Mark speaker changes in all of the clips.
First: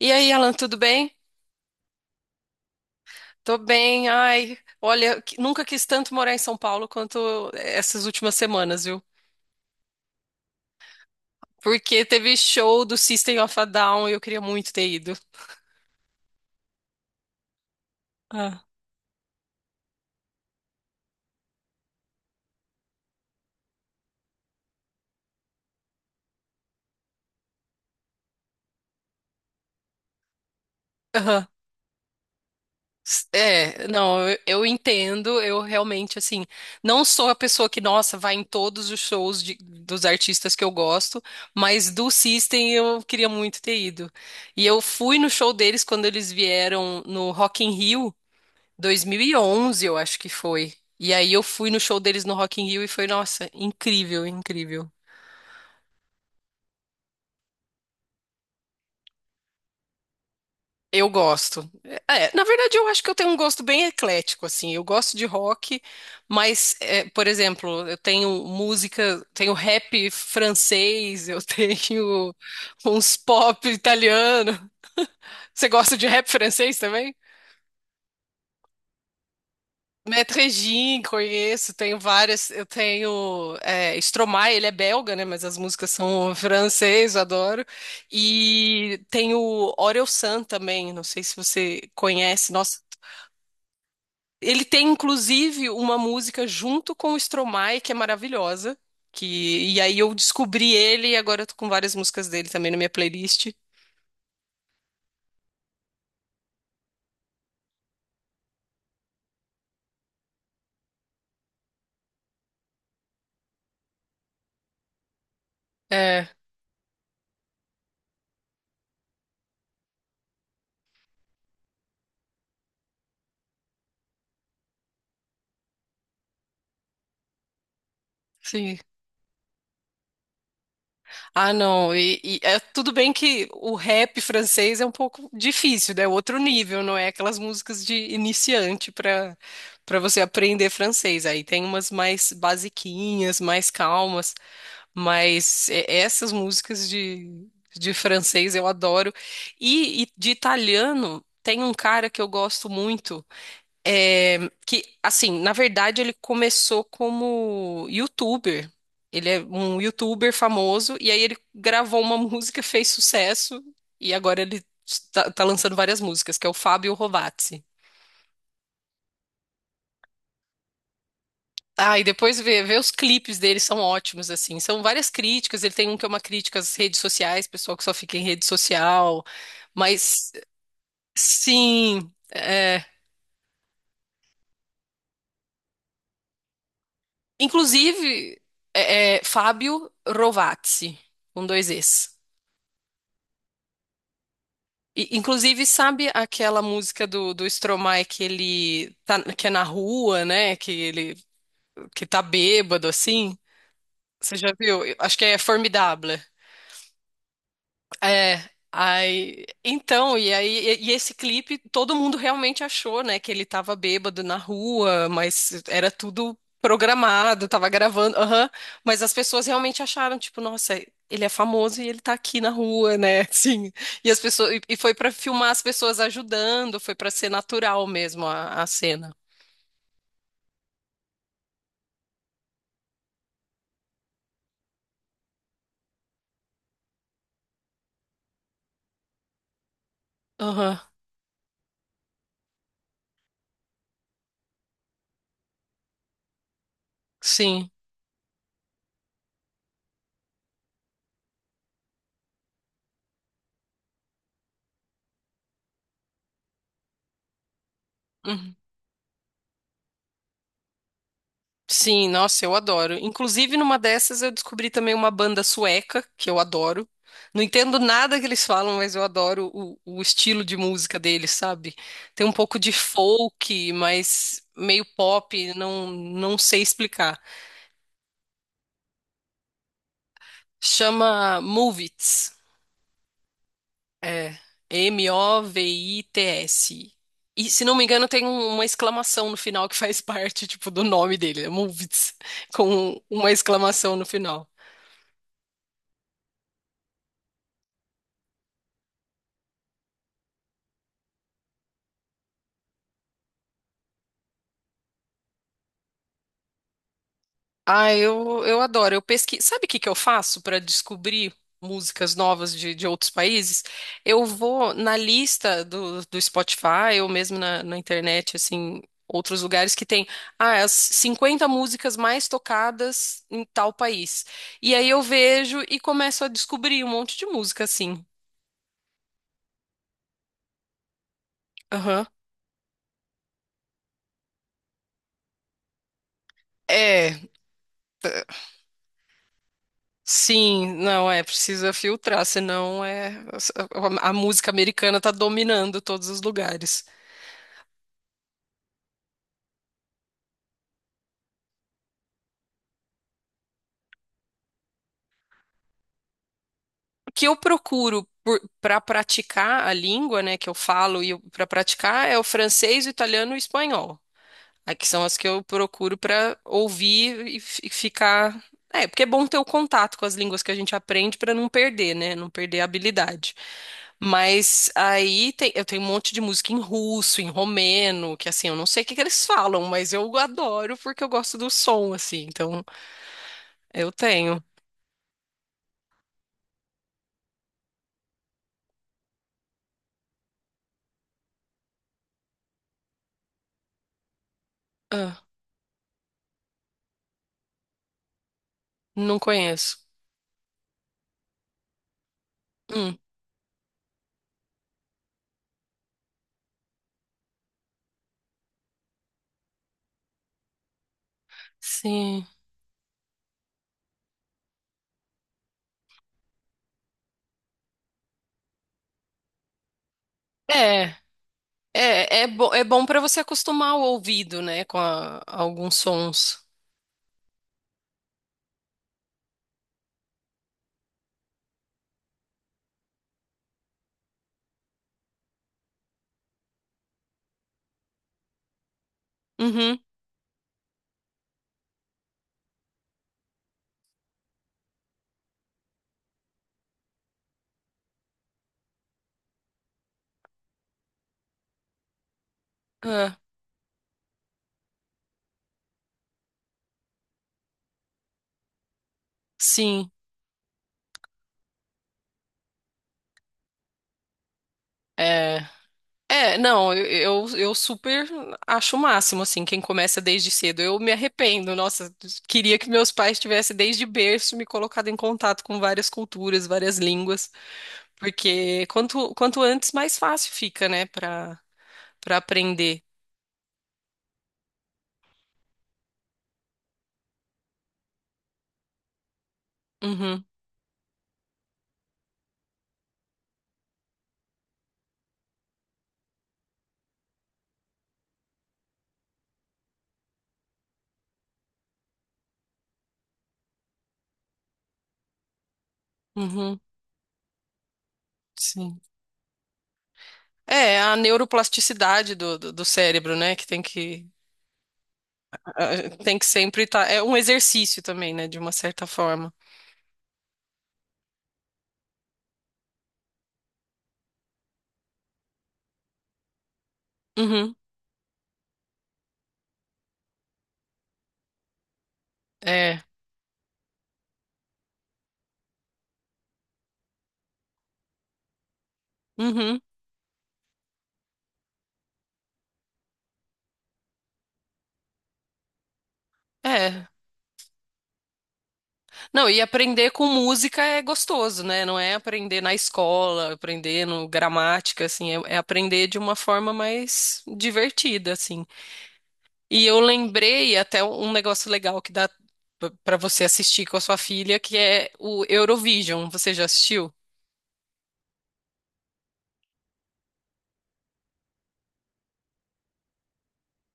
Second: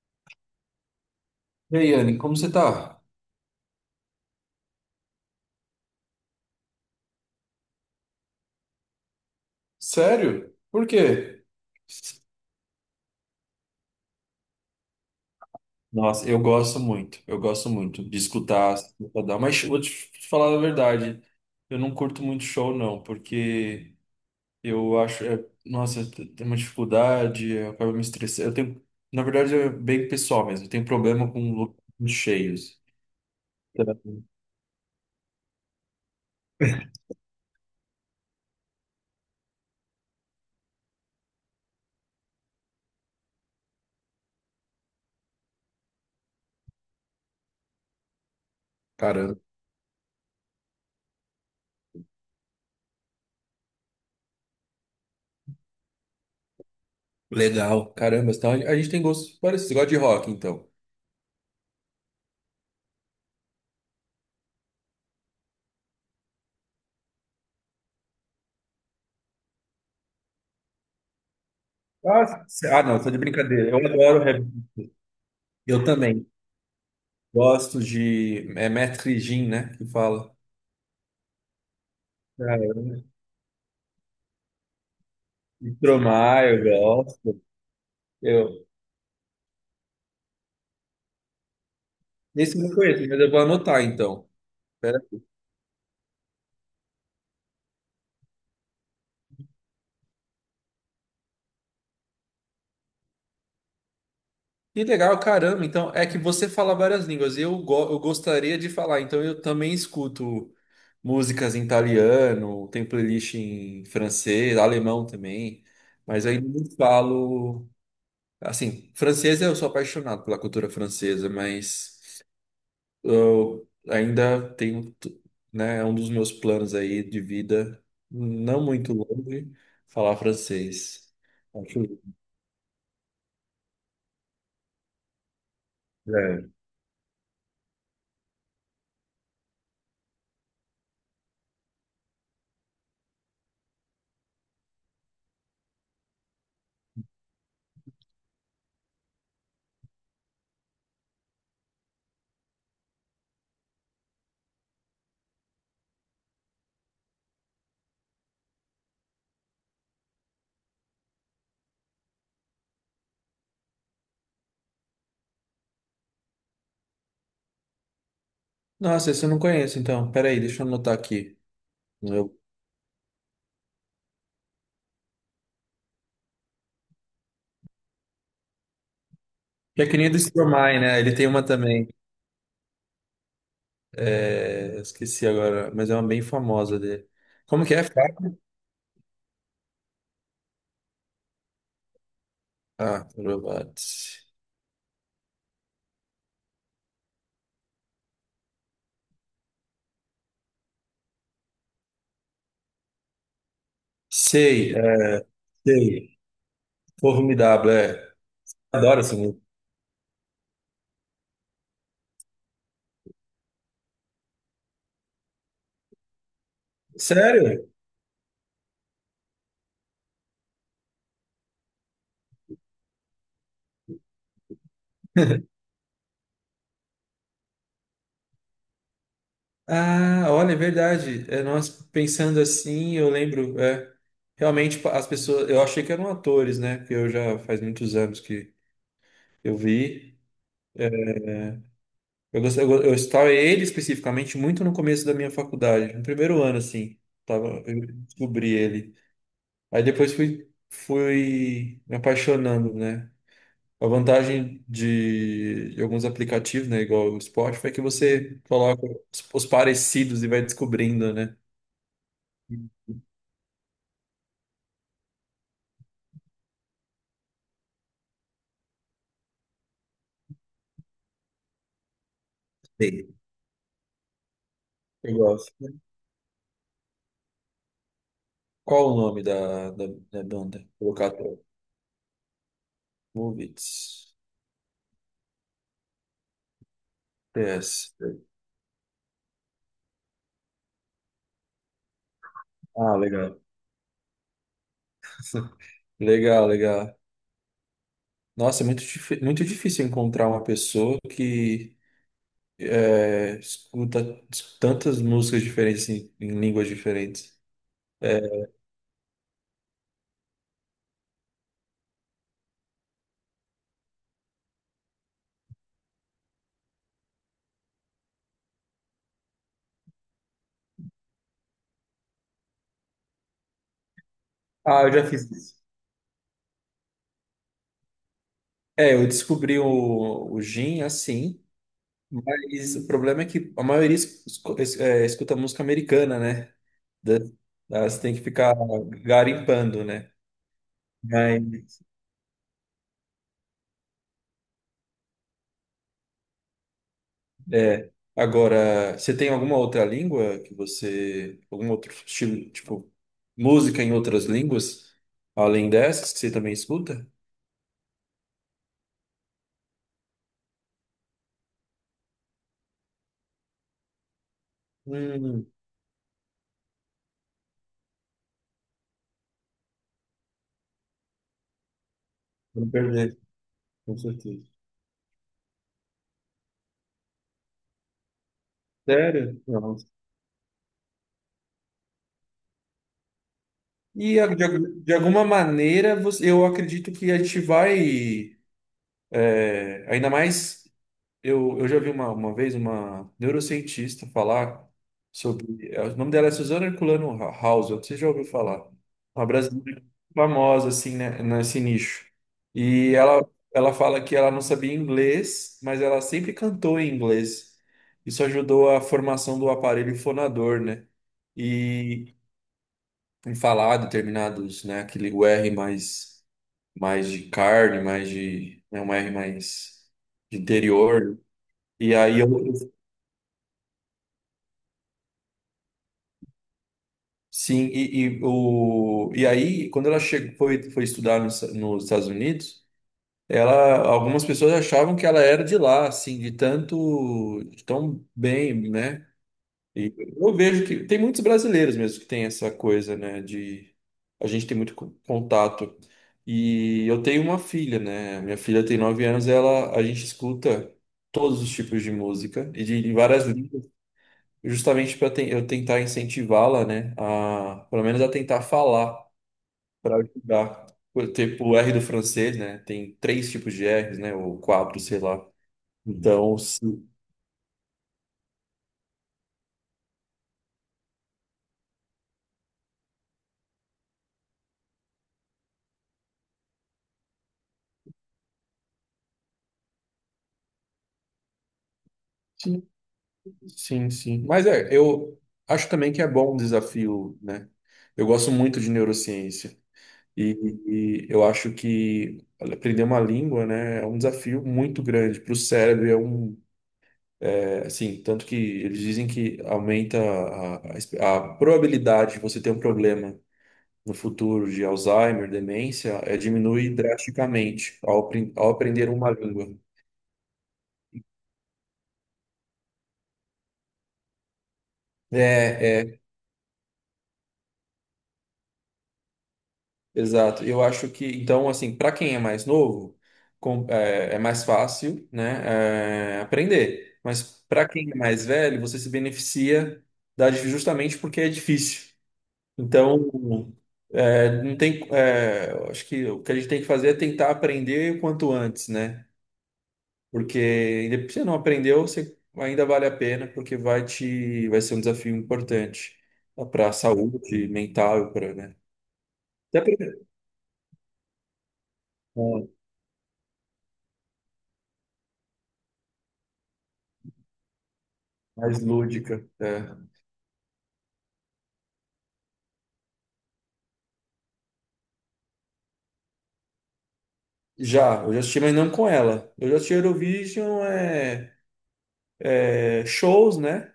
Speaker 1: E aí, Alan, tudo bem?
Speaker 2: E aí, Anne, como você tá?
Speaker 1: Tô bem. Ai, olha, nunca quis tanto morar em São Paulo quanto essas últimas semanas, viu?
Speaker 2: Sério? Por quê?
Speaker 1: Porque teve show do System of a Down e eu queria muito ter ido.
Speaker 2: Nossa, eu gosto muito de
Speaker 1: Ah.
Speaker 2: escutar, dar, mas vou te falar a verdade, eu não curto muito show não, porque eu acho, nossa, eu tenho uma dificuldade, eu acabo me estressando, eu tenho, na verdade é bem pessoal mesmo, eu tenho problema
Speaker 1: Aham.
Speaker 2: com lugares muito cheios. Então.
Speaker 1: É, não, eu entendo, eu realmente, assim, não sou a pessoa que, nossa, vai em todos os shows dos artistas que eu gosto, mas do System eu queria muito ter ido. E eu fui no show deles quando eles vieram no Rock in Rio,
Speaker 2: Caramba,
Speaker 1: 2011, eu acho que foi. E aí eu fui no show deles no Rock in Rio e foi, nossa, incrível, incrível.
Speaker 2: legal, caramba, então a gente tem gostos parecidos, você gosta de rock então.
Speaker 1: Eu gosto. É, na verdade, eu acho que eu tenho um gosto bem eclético, assim. Eu gosto de rock, mas, é, por exemplo, eu tenho música, tenho rap francês, eu
Speaker 2: Ah,
Speaker 1: tenho
Speaker 2: c- ah, não, só
Speaker 1: uns
Speaker 2: de
Speaker 1: pop
Speaker 2: brincadeira, eu adoro rap,
Speaker 1: italiano. Você
Speaker 2: eu
Speaker 1: gosta de
Speaker 2: também.
Speaker 1: rap francês também?
Speaker 2: Gosto de. É Maître Gin, né? Que fala.
Speaker 1: Metrejim, conheço, tenho várias. Eu
Speaker 2: Caramba.
Speaker 1: tenho é, Stromae, ele é belga, né? Mas as
Speaker 2: E
Speaker 1: músicas são
Speaker 2: Tromar, eu
Speaker 1: francês, eu
Speaker 2: gosto.
Speaker 1: adoro.
Speaker 2: Eu...
Speaker 1: E tenho Orelsan também, não sei se você conhece.
Speaker 2: Esse eu não
Speaker 1: Nossa,
Speaker 2: conheço, mas eu vou anotar então.
Speaker 1: ele tem
Speaker 2: Pera.
Speaker 1: inclusive uma música junto com o Stromae que é maravilhosa. Que, e aí eu descobri ele e agora eu tô com várias músicas dele também na minha playlist.
Speaker 2: Que legal, caramba. Então, é que você fala várias línguas. Eu gostaria de falar, então eu também escuto músicas em italiano, tem playlist em francês, alemão também. Mas
Speaker 1: É,
Speaker 2: ainda não falo. Assim, francês eu sou apaixonado pela cultura francesa, mas. Eu ainda tenho, t- Né, é um dos meus planos aí de vida, não
Speaker 1: sim.
Speaker 2: muito longe, falar francês.
Speaker 1: Ah, não.
Speaker 2: Acho-
Speaker 1: E é tudo bem que o rap francês é um pouco difícil, né? É outro
Speaker 2: É.
Speaker 1: nível, não é aquelas músicas de iniciante para para você aprender francês. Aí tem umas mais basiquinhas, mais calmas, mas essas músicas de francês eu adoro. E de italiano tem um cara que eu gosto muito. É, que, assim, na verdade ele começou como youtuber. Ele é um youtuber famoso e aí ele gravou uma música, fez sucesso e agora ele tá lançando várias músicas, que é o Fábio Rovazzi.
Speaker 2: Nossa, esse eu não conheço, então. Peraí, deixa eu anotar aqui.
Speaker 1: Ah, e
Speaker 2: Eu...
Speaker 1: depois vê os clipes dele, são ótimos, assim. São várias críticas, ele tem um que é uma crítica às redes sociais, pessoal que só fica em rede social.
Speaker 2: Que é que nem do
Speaker 1: Mas,
Speaker 2: Stromae, né? Ele tem uma também.
Speaker 1: sim, é,
Speaker 2: É, esqueci agora, mas é uma bem famosa dele. Como que é?
Speaker 1: inclusive, Fábio Rovazzi, com dois Es.
Speaker 2: Ah, Robots.
Speaker 1: E, inclusive, sabe aquela música do Stromae que ele tá, que é na rua, né? Que ele que tá bêbado assim? Você já
Speaker 2: Sei,
Speaker 1: viu? Eu
Speaker 2: é,
Speaker 1: acho que é
Speaker 2: sei.
Speaker 1: Formidable.
Speaker 2: Formidável, é.
Speaker 1: É,
Speaker 2: Adoro essa música.
Speaker 1: aí, então, e aí, e esse clipe, todo mundo realmente achou, né, que ele tava bêbado na rua, mas era tudo programado, tava
Speaker 2: Sério?
Speaker 1: gravando, aham, mas as pessoas realmente acharam, tipo, nossa, ele é famoso e ele tá aqui na rua, né, assim, e as pessoas, e foi pra filmar as pessoas ajudando, foi pra ser natural mesmo a cena.
Speaker 2: Ah, olha, é verdade. É, nós pensando assim, eu lembro, realmente as pessoas, eu achei que eram atores, né? Porque eu já faz muitos anos que eu vi.
Speaker 1: Aham,
Speaker 2: Eu gostei, eu estava ele especificamente muito no começo da minha faculdade, no primeiro ano assim, tava,
Speaker 1: sim.
Speaker 2: eu descobri ele. Aí depois fui me apaixonando, né? A vantagem de alguns aplicativos, né, igual o Spotify, é que você
Speaker 1: Uhum.
Speaker 2: coloca os parecidos e vai descobrindo, né?
Speaker 1: Sim, nossa, eu adoro. Inclusive, numa dessas eu descobri também uma banda sueca que eu adoro. Não entendo nada que eles falam, mas eu adoro o estilo de música deles, sabe? Tem um pouco de
Speaker 2: Sim.
Speaker 1: folk, mas meio
Speaker 2: Eu
Speaker 1: pop,
Speaker 2: gosto.
Speaker 1: não, não sei explicar.
Speaker 2: Qual o nome da banda?
Speaker 1: Chama
Speaker 2: Colocatório.
Speaker 1: Movits.
Speaker 2: Movits.
Speaker 1: É, M-O-V-I-T-S. E, se não me
Speaker 2: PS.
Speaker 1: engano, tem uma exclamação no final que faz parte, tipo, do nome dele, é Movits,
Speaker 2: Ah,
Speaker 1: com uma
Speaker 2: legal.
Speaker 1: exclamação no final.
Speaker 2: Legal, legal. Nossa, é muito difícil encontrar uma pessoa que escuta tantas músicas diferentes em línguas diferentes.
Speaker 1: Ah, eu adoro. Eu pesquiso. Sabe o que que eu faço para descobrir músicas novas de outros países? Eu vou na lista do Spotify ou mesmo na internet, assim, outros lugares que tem ah, as 50 músicas mais tocadas em tal país. E
Speaker 2: Ah,
Speaker 1: aí
Speaker 2: eu
Speaker 1: eu
Speaker 2: já fiz isso.
Speaker 1: vejo e começo a descobrir um monte de música, assim.
Speaker 2: É, eu descobri o Jim assim,
Speaker 1: Aham.
Speaker 2: mas o problema é que a maioria escuta música americana, né? Da-
Speaker 1: É,
Speaker 2: Elas têm que ficar garimpando, né?
Speaker 1: sim, não é, precisa
Speaker 2: Mas
Speaker 1: filtrar, senão é a música americana tá dominando todos os lugares.
Speaker 2: é. Agora, você tem alguma outra língua que você. Algum outro estilo, tipo, música em outras línguas, além dessas, que você também escuta?
Speaker 1: O que eu procuro para praticar a língua, né, que eu falo e para praticar é o francês, o italiano e o espanhol. Aí que são as que eu
Speaker 2: Hum,
Speaker 1: procuro para ouvir e ficar. É, porque é bom ter o contato com as línguas que a gente aprende para não perder, né? Não perder a
Speaker 2: Vou perder,
Speaker 1: habilidade.
Speaker 2: com certeza.
Speaker 1: Mas aí eu tenho um monte de música em russo, em romeno, que assim, eu não sei o que que eles
Speaker 2: Sério?
Speaker 1: falam,
Speaker 2: Nossa.
Speaker 1: mas eu adoro porque eu gosto do som, assim. Então, eu
Speaker 2: E
Speaker 1: tenho.
Speaker 2: de alguma maneira, você- eu acredito que a gente vai, ainda mais. Eu já vi uma vez uma neurocientista falar
Speaker 1: Ah,
Speaker 2: sobre. O nome dela é Suzana Herculano House, você já ouviu falar?
Speaker 1: não
Speaker 2: Uma
Speaker 1: conheço.
Speaker 2: brasileira famosa, assim, né, nesse nicho. E
Speaker 1: Hum,
Speaker 2: ela fala que ela não sabia inglês, mas ela sempre cantou em inglês. Isso ajudou a formação do aparelho fonador, né? E
Speaker 1: sim.
Speaker 2: em falar determinados, né, aquele o R mais, mais de carne, mais de. Né, um R mais de
Speaker 1: É.
Speaker 2: interior. E aí
Speaker 1: É, é,
Speaker 2: eu
Speaker 1: bo é bom para você acostumar o ouvido, né, com alguns sons.
Speaker 2: sim, o, e aí, quando ela chegou, foi estudar nos Estados Unidos, ela, algumas pessoas achavam que ela era de lá, assim, de tanto, de tão bem, né?
Speaker 1: Uhum,
Speaker 2: E eu vejo que tem muitos brasileiros mesmo que tem essa coisa, né? De a gente tem muito contato. E eu tenho uma filha, né? Minha filha tem 9 anos, ela, a gente escuta todos os tipos de música e de
Speaker 1: é,
Speaker 2: várias justamente para eu tentar incentivá-la, né, a pelo menos a tentar falar
Speaker 1: sim,
Speaker 2: para ajudar. Tipo o R do francês, né? Tem três tipos de R's, né? Ou quatro, sei lá.
Speaker 1: é. É,
Speaker 2: Então,
Speaker 1: não, eu,
Speaker 2: sim,
Speaker 1: eu, eu super acho o máximo, assim, quem começa desde cedo. Eu me arrependo, nossa, queria que meus pais tivessem desde berço me colocado em contato com várias culturas, várias línguas, porque quanto antes, mais fácil fica, né, para para
Speaker 2: sim,
Speaker 1: aprender.
Speaker 2: sim, sim. Mas é, eu acho também que é bom um desafio, né? Eu gosto muito de neurociência
Speaker 1: Uhum,
Speaker 2: e, e eu acho que aprender uma língua, né, é um desafio muito grande para o cérebro. É um. Assim, tanto que eles dizem que aumenta a probabilidade de você ter um problema no futuro de Alzheimer, demência,
Speaker 1: uhum,
Speaker 2: diminui drasticamente ao
Speaker 1: sim.
Speaker 2: aprender uma língua.
Speaker 1: É, a neuroplasticidade do cérebro, né? Que tem que Ah,
Speaker 2: É, é,
Speaker 1: tem que sempre estar. É um exercício também, né? De uma certa forma.
Speaker 2: exato. Eu acho que, então, assim, para quem é mais novo, é mais fácil, né, aprender. Mas
Speaker 1: Uhum.
Speaker 2: para quem é mais velho, você se beneficia da, justamente porque é difícil.
Speaker 1: É.
Speaker 2: Então, não tem, eu acho que o que a gente tem que fazer é tentar aprender o quanto antes, né?
Speaker 1: Uhum.
Speaker 2: Porque depois você não aprendeu, você ainda vale a pena, porque vai te, vai ser um desafio importante para a
Speaker 1: É.
Speaker 2: saúde mental, para, né?
Speaker 1: Não, e
Speaker 2: Até pra,
Speaker 1: aprender com música é gostoso, né? Não é aprender
Speaker 2: é,
Speaker 1: na escola, aprender no gramática, assim, é, é aprender de uma forma mais divertida, assim.
Speaker 2: mais lúdica. É.
Speaker 1: E eu lembrei até um negócio legal que dá pra pra você assistir com a sua filha, que é o Eurovision. Você já assistiu?
Speaker 2: Já, eu já assisti, mas não com ela. Eu já assisti Eurovision, shows, né?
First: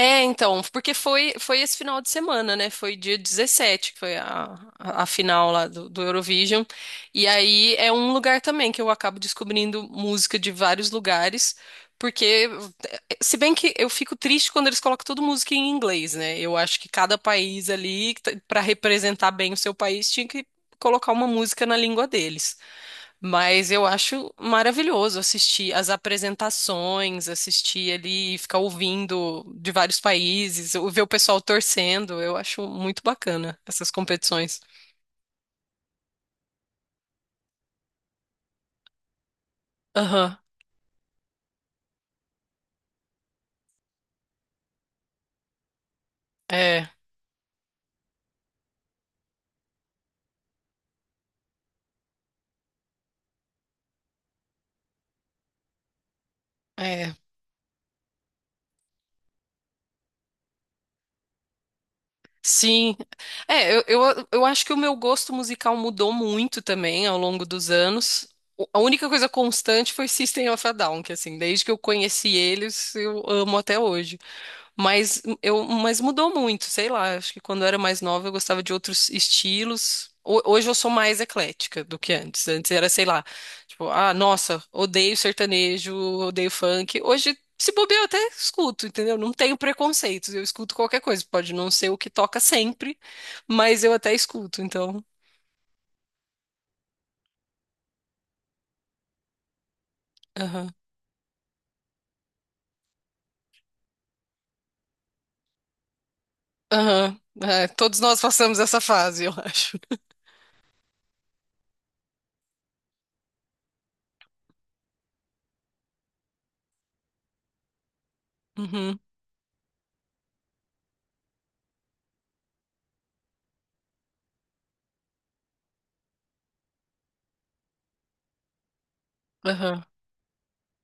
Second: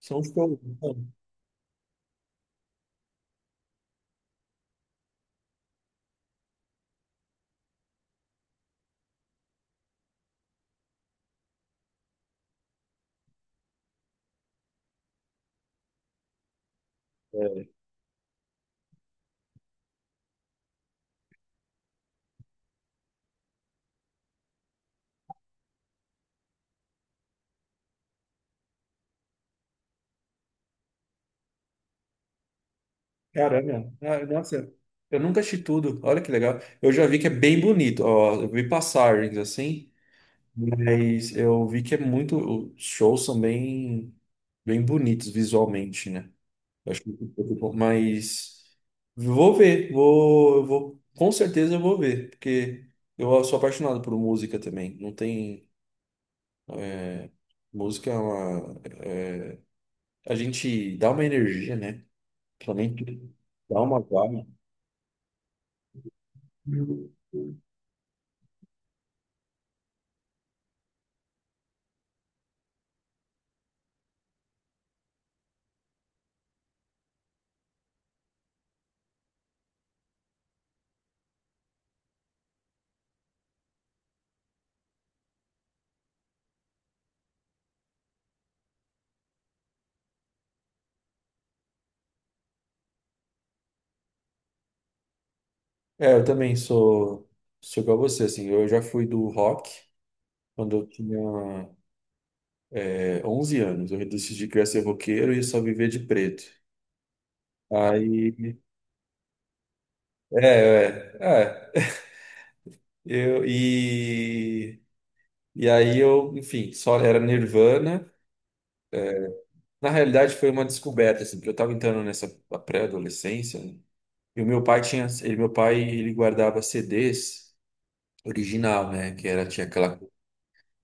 Speaker 2: São shows.
Speaker 1: então, porque
Speaker 2: Então.
Speaker 1: foi esse final de semana, né? Foi dia 17 que foi a final lá do Eurovision. E aí é um lugar também que eu acabo descobrindo música de vários lugares, porque, se bem que eu fico triste quando eles colocam toda música em inglês, né? Eu acho que cada país ali, para representar bem o seu país, tinha que colocar uma música na língua deles. Mas eu acho maravilhoso assistir as apresentações, assistir ali, ficar ouvindo de vários países, ou ver o pessoal torcendo. Eu acho muito bacana essas
Speaker 2: Caramba, ah,
Speaker 1: competições.
Speaker 2: nossa, eu nunca assisti tudo. Olha que legal. Eu já vi que é bem bonito. Ó, eu vi passagens assim,
Speaker 1: Aham,
Speaker 2: mas eu vi que é muito. Os shows são bem, bem bonitos visualmente, né?
Speaker 1: é,
Speaker 2: Eu acho muito muito bom. Mas vou ver, vou, eu vou, com certeza eu vou ver, porque eu sou apaixonado por música também. Não tem
Speaker 1: é.
Speaker 2: música, é uma, a gente dá uma energia, né?
Speaker 1: Sim.
Speaker 2: Principalmente
Speaker 1: É,
Speaker 2: dá
Speaker 1: eu,
Speaker 2: uma
Speaker 1: eu, eu
Speaker 2: vibe.
Speaker 1: acho que o meu gosto musical mudou muito também ao longo dos anos. A única coisa constante foi System of a Down, que assim, desde que eu conheci eles, eu amo até hoje. Mas eu, mas mudou muito, sei lá. Acho que quando eu era mais nova eu gostava de outros estilos. Hoje eu sou mais eclética do que antes. Antes era, sei lá, tipo, ah, nossa, odeio sertanejo, odeio funk. Hoje, se bobear, eu até escuto, entendeu? Não tenho preconceitos, eu escuto qualquer coisa. Pode não ser o que toca sempre, mas eu até escuto, então.
Speaker 2: É, eu também sou, igual a você, assim, eu já fui do rock
Speaker 1: Aham.
Speaker 2: quando eu tinha 11 anos, eu decidi que eu ia ser roqueiro e só viver de preto.
Speaker 1: Aham. É, todos nós
Speaker 2: Aí,
Speaker 1: passamos essa fase, eu acho.
Speaker 2: é, é, é, eu, e, e aí eu, enfim, só era Nirvana,
Speaker 1: Uhum.
Speaker 2: na realidade foi uma descoberta, assim, porque eu tava entrando nessa pré-adolescência, né? E o meu pai tinha, ele, meu pai, ele guardava CDs original, né, que era, tinha
Speaker 1: Aham.
Speaker 2: aquela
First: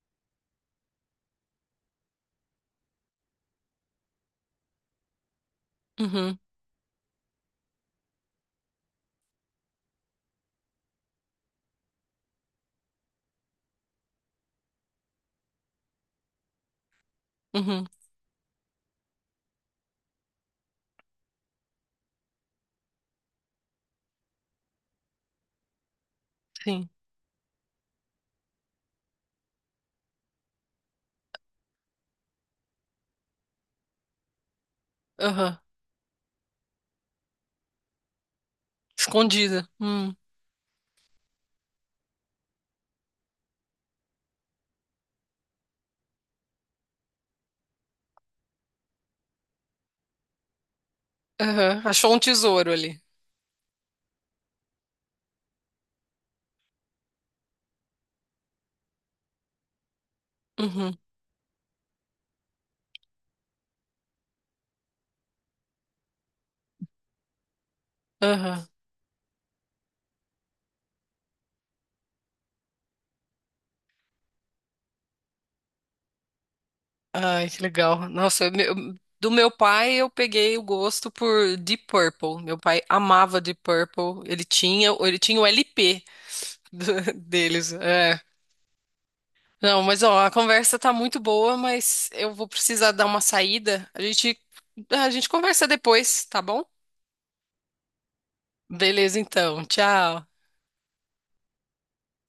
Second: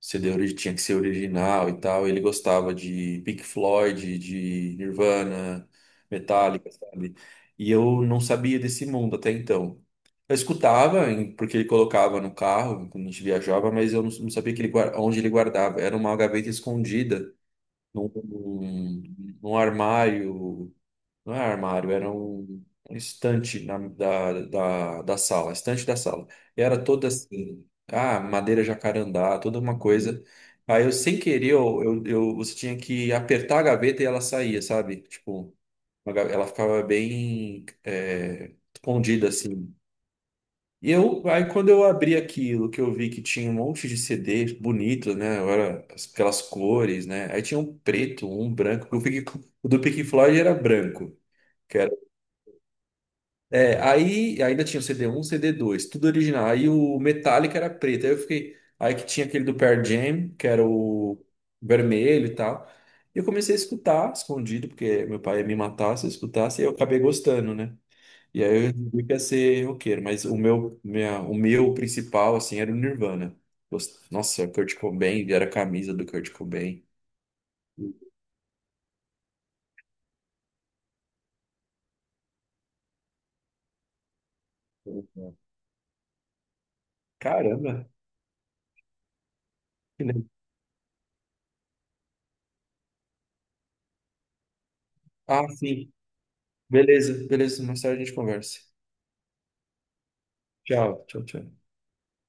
Speaker 2: CD tinha que ser original e tal. Ele gostava de Pink Floyd, de Nirvana,
Speaker 1: Uhum.
Speaker 2: Metallica, sabe? E eu não sabia desse mundo até então. Eu escutava, porque ele colocava no carro quando a gente viajava, mas eu não sabia que ele, onde ele guardava. Era uma gaveta escondida
Speaker 1: Uhum.
Speaker 2: num armário, não é armário, era um, um estante da sala, estante da sala. E era
Speaker 1: Sim.
Speaker 2: toda assim, ah, madeira jacarandá, toda uma coisa. Aí eu, sem querer, você tinha que apertar a gaveta e ela saía, sabe? Tipo,
Speaker 1: Aham.
Speaker 2: ela ficava bem escondida
Speaker 1: Escondida.
Speaker 2: assim.
Speaker 1: Hum.
Speaker 2: E eu, aí quando eu abri aquilo, que eu vi que tinha um monte de CD bonito, né? Era aquelas cores, né? Aí tinha um preto, um branco. Que Eu fiquei, o do Pink Floyd era branco.
Speaker 1: Aham, achou um tesouro ali.
Speaker 2: É, aí ainda tinha o CD 1, cd dois, tudo original. Aí o Metallica era preto. Aí eu fiquei. Aí que tinha aquele do Pearl Jam, que era
Speaker 1: Uhum.
Speaker 2: o vermelho e tal. E eu comecei a escutar escondido, porque meu pai ia me matar se eu escutasse, e eu acabei gostando, né? E aí eu
Speaker 1: Aham.
Speaker 2: resolvi que ia ser roqueiro, mas o meu, minha, o meu principal, assim, era o Nirvana. Nossa, Kurt Cobain, era a camisa do Kurt Cobain.
Speaker 1: Ai, que legal. Nossa, do meu pai eu peguei o gosto por Deep Purple. Meu pai amava Deep Purple. Ele tinha o LP do- deles.
Speaker 2: Caramba!
Speaker 1: É. Não, mas
Speaker 2: Que
Speaker 1: ó,
Speaker 2: legal.
Speaker 1: a conversa tá muito boa, mas eu vou precisar dar uma saída. A gente
Speaker 2: Ah,
Speaker 1: conversa
Speaker 2: sim.
Speaker 1: depois, tá bom?
Speaker 2: Beleza, beleza. Mais tarde a gente conversa.
Speaker 1: Beleza, então. Tchau.
Speaker 2: Tchau, tchau, tchau.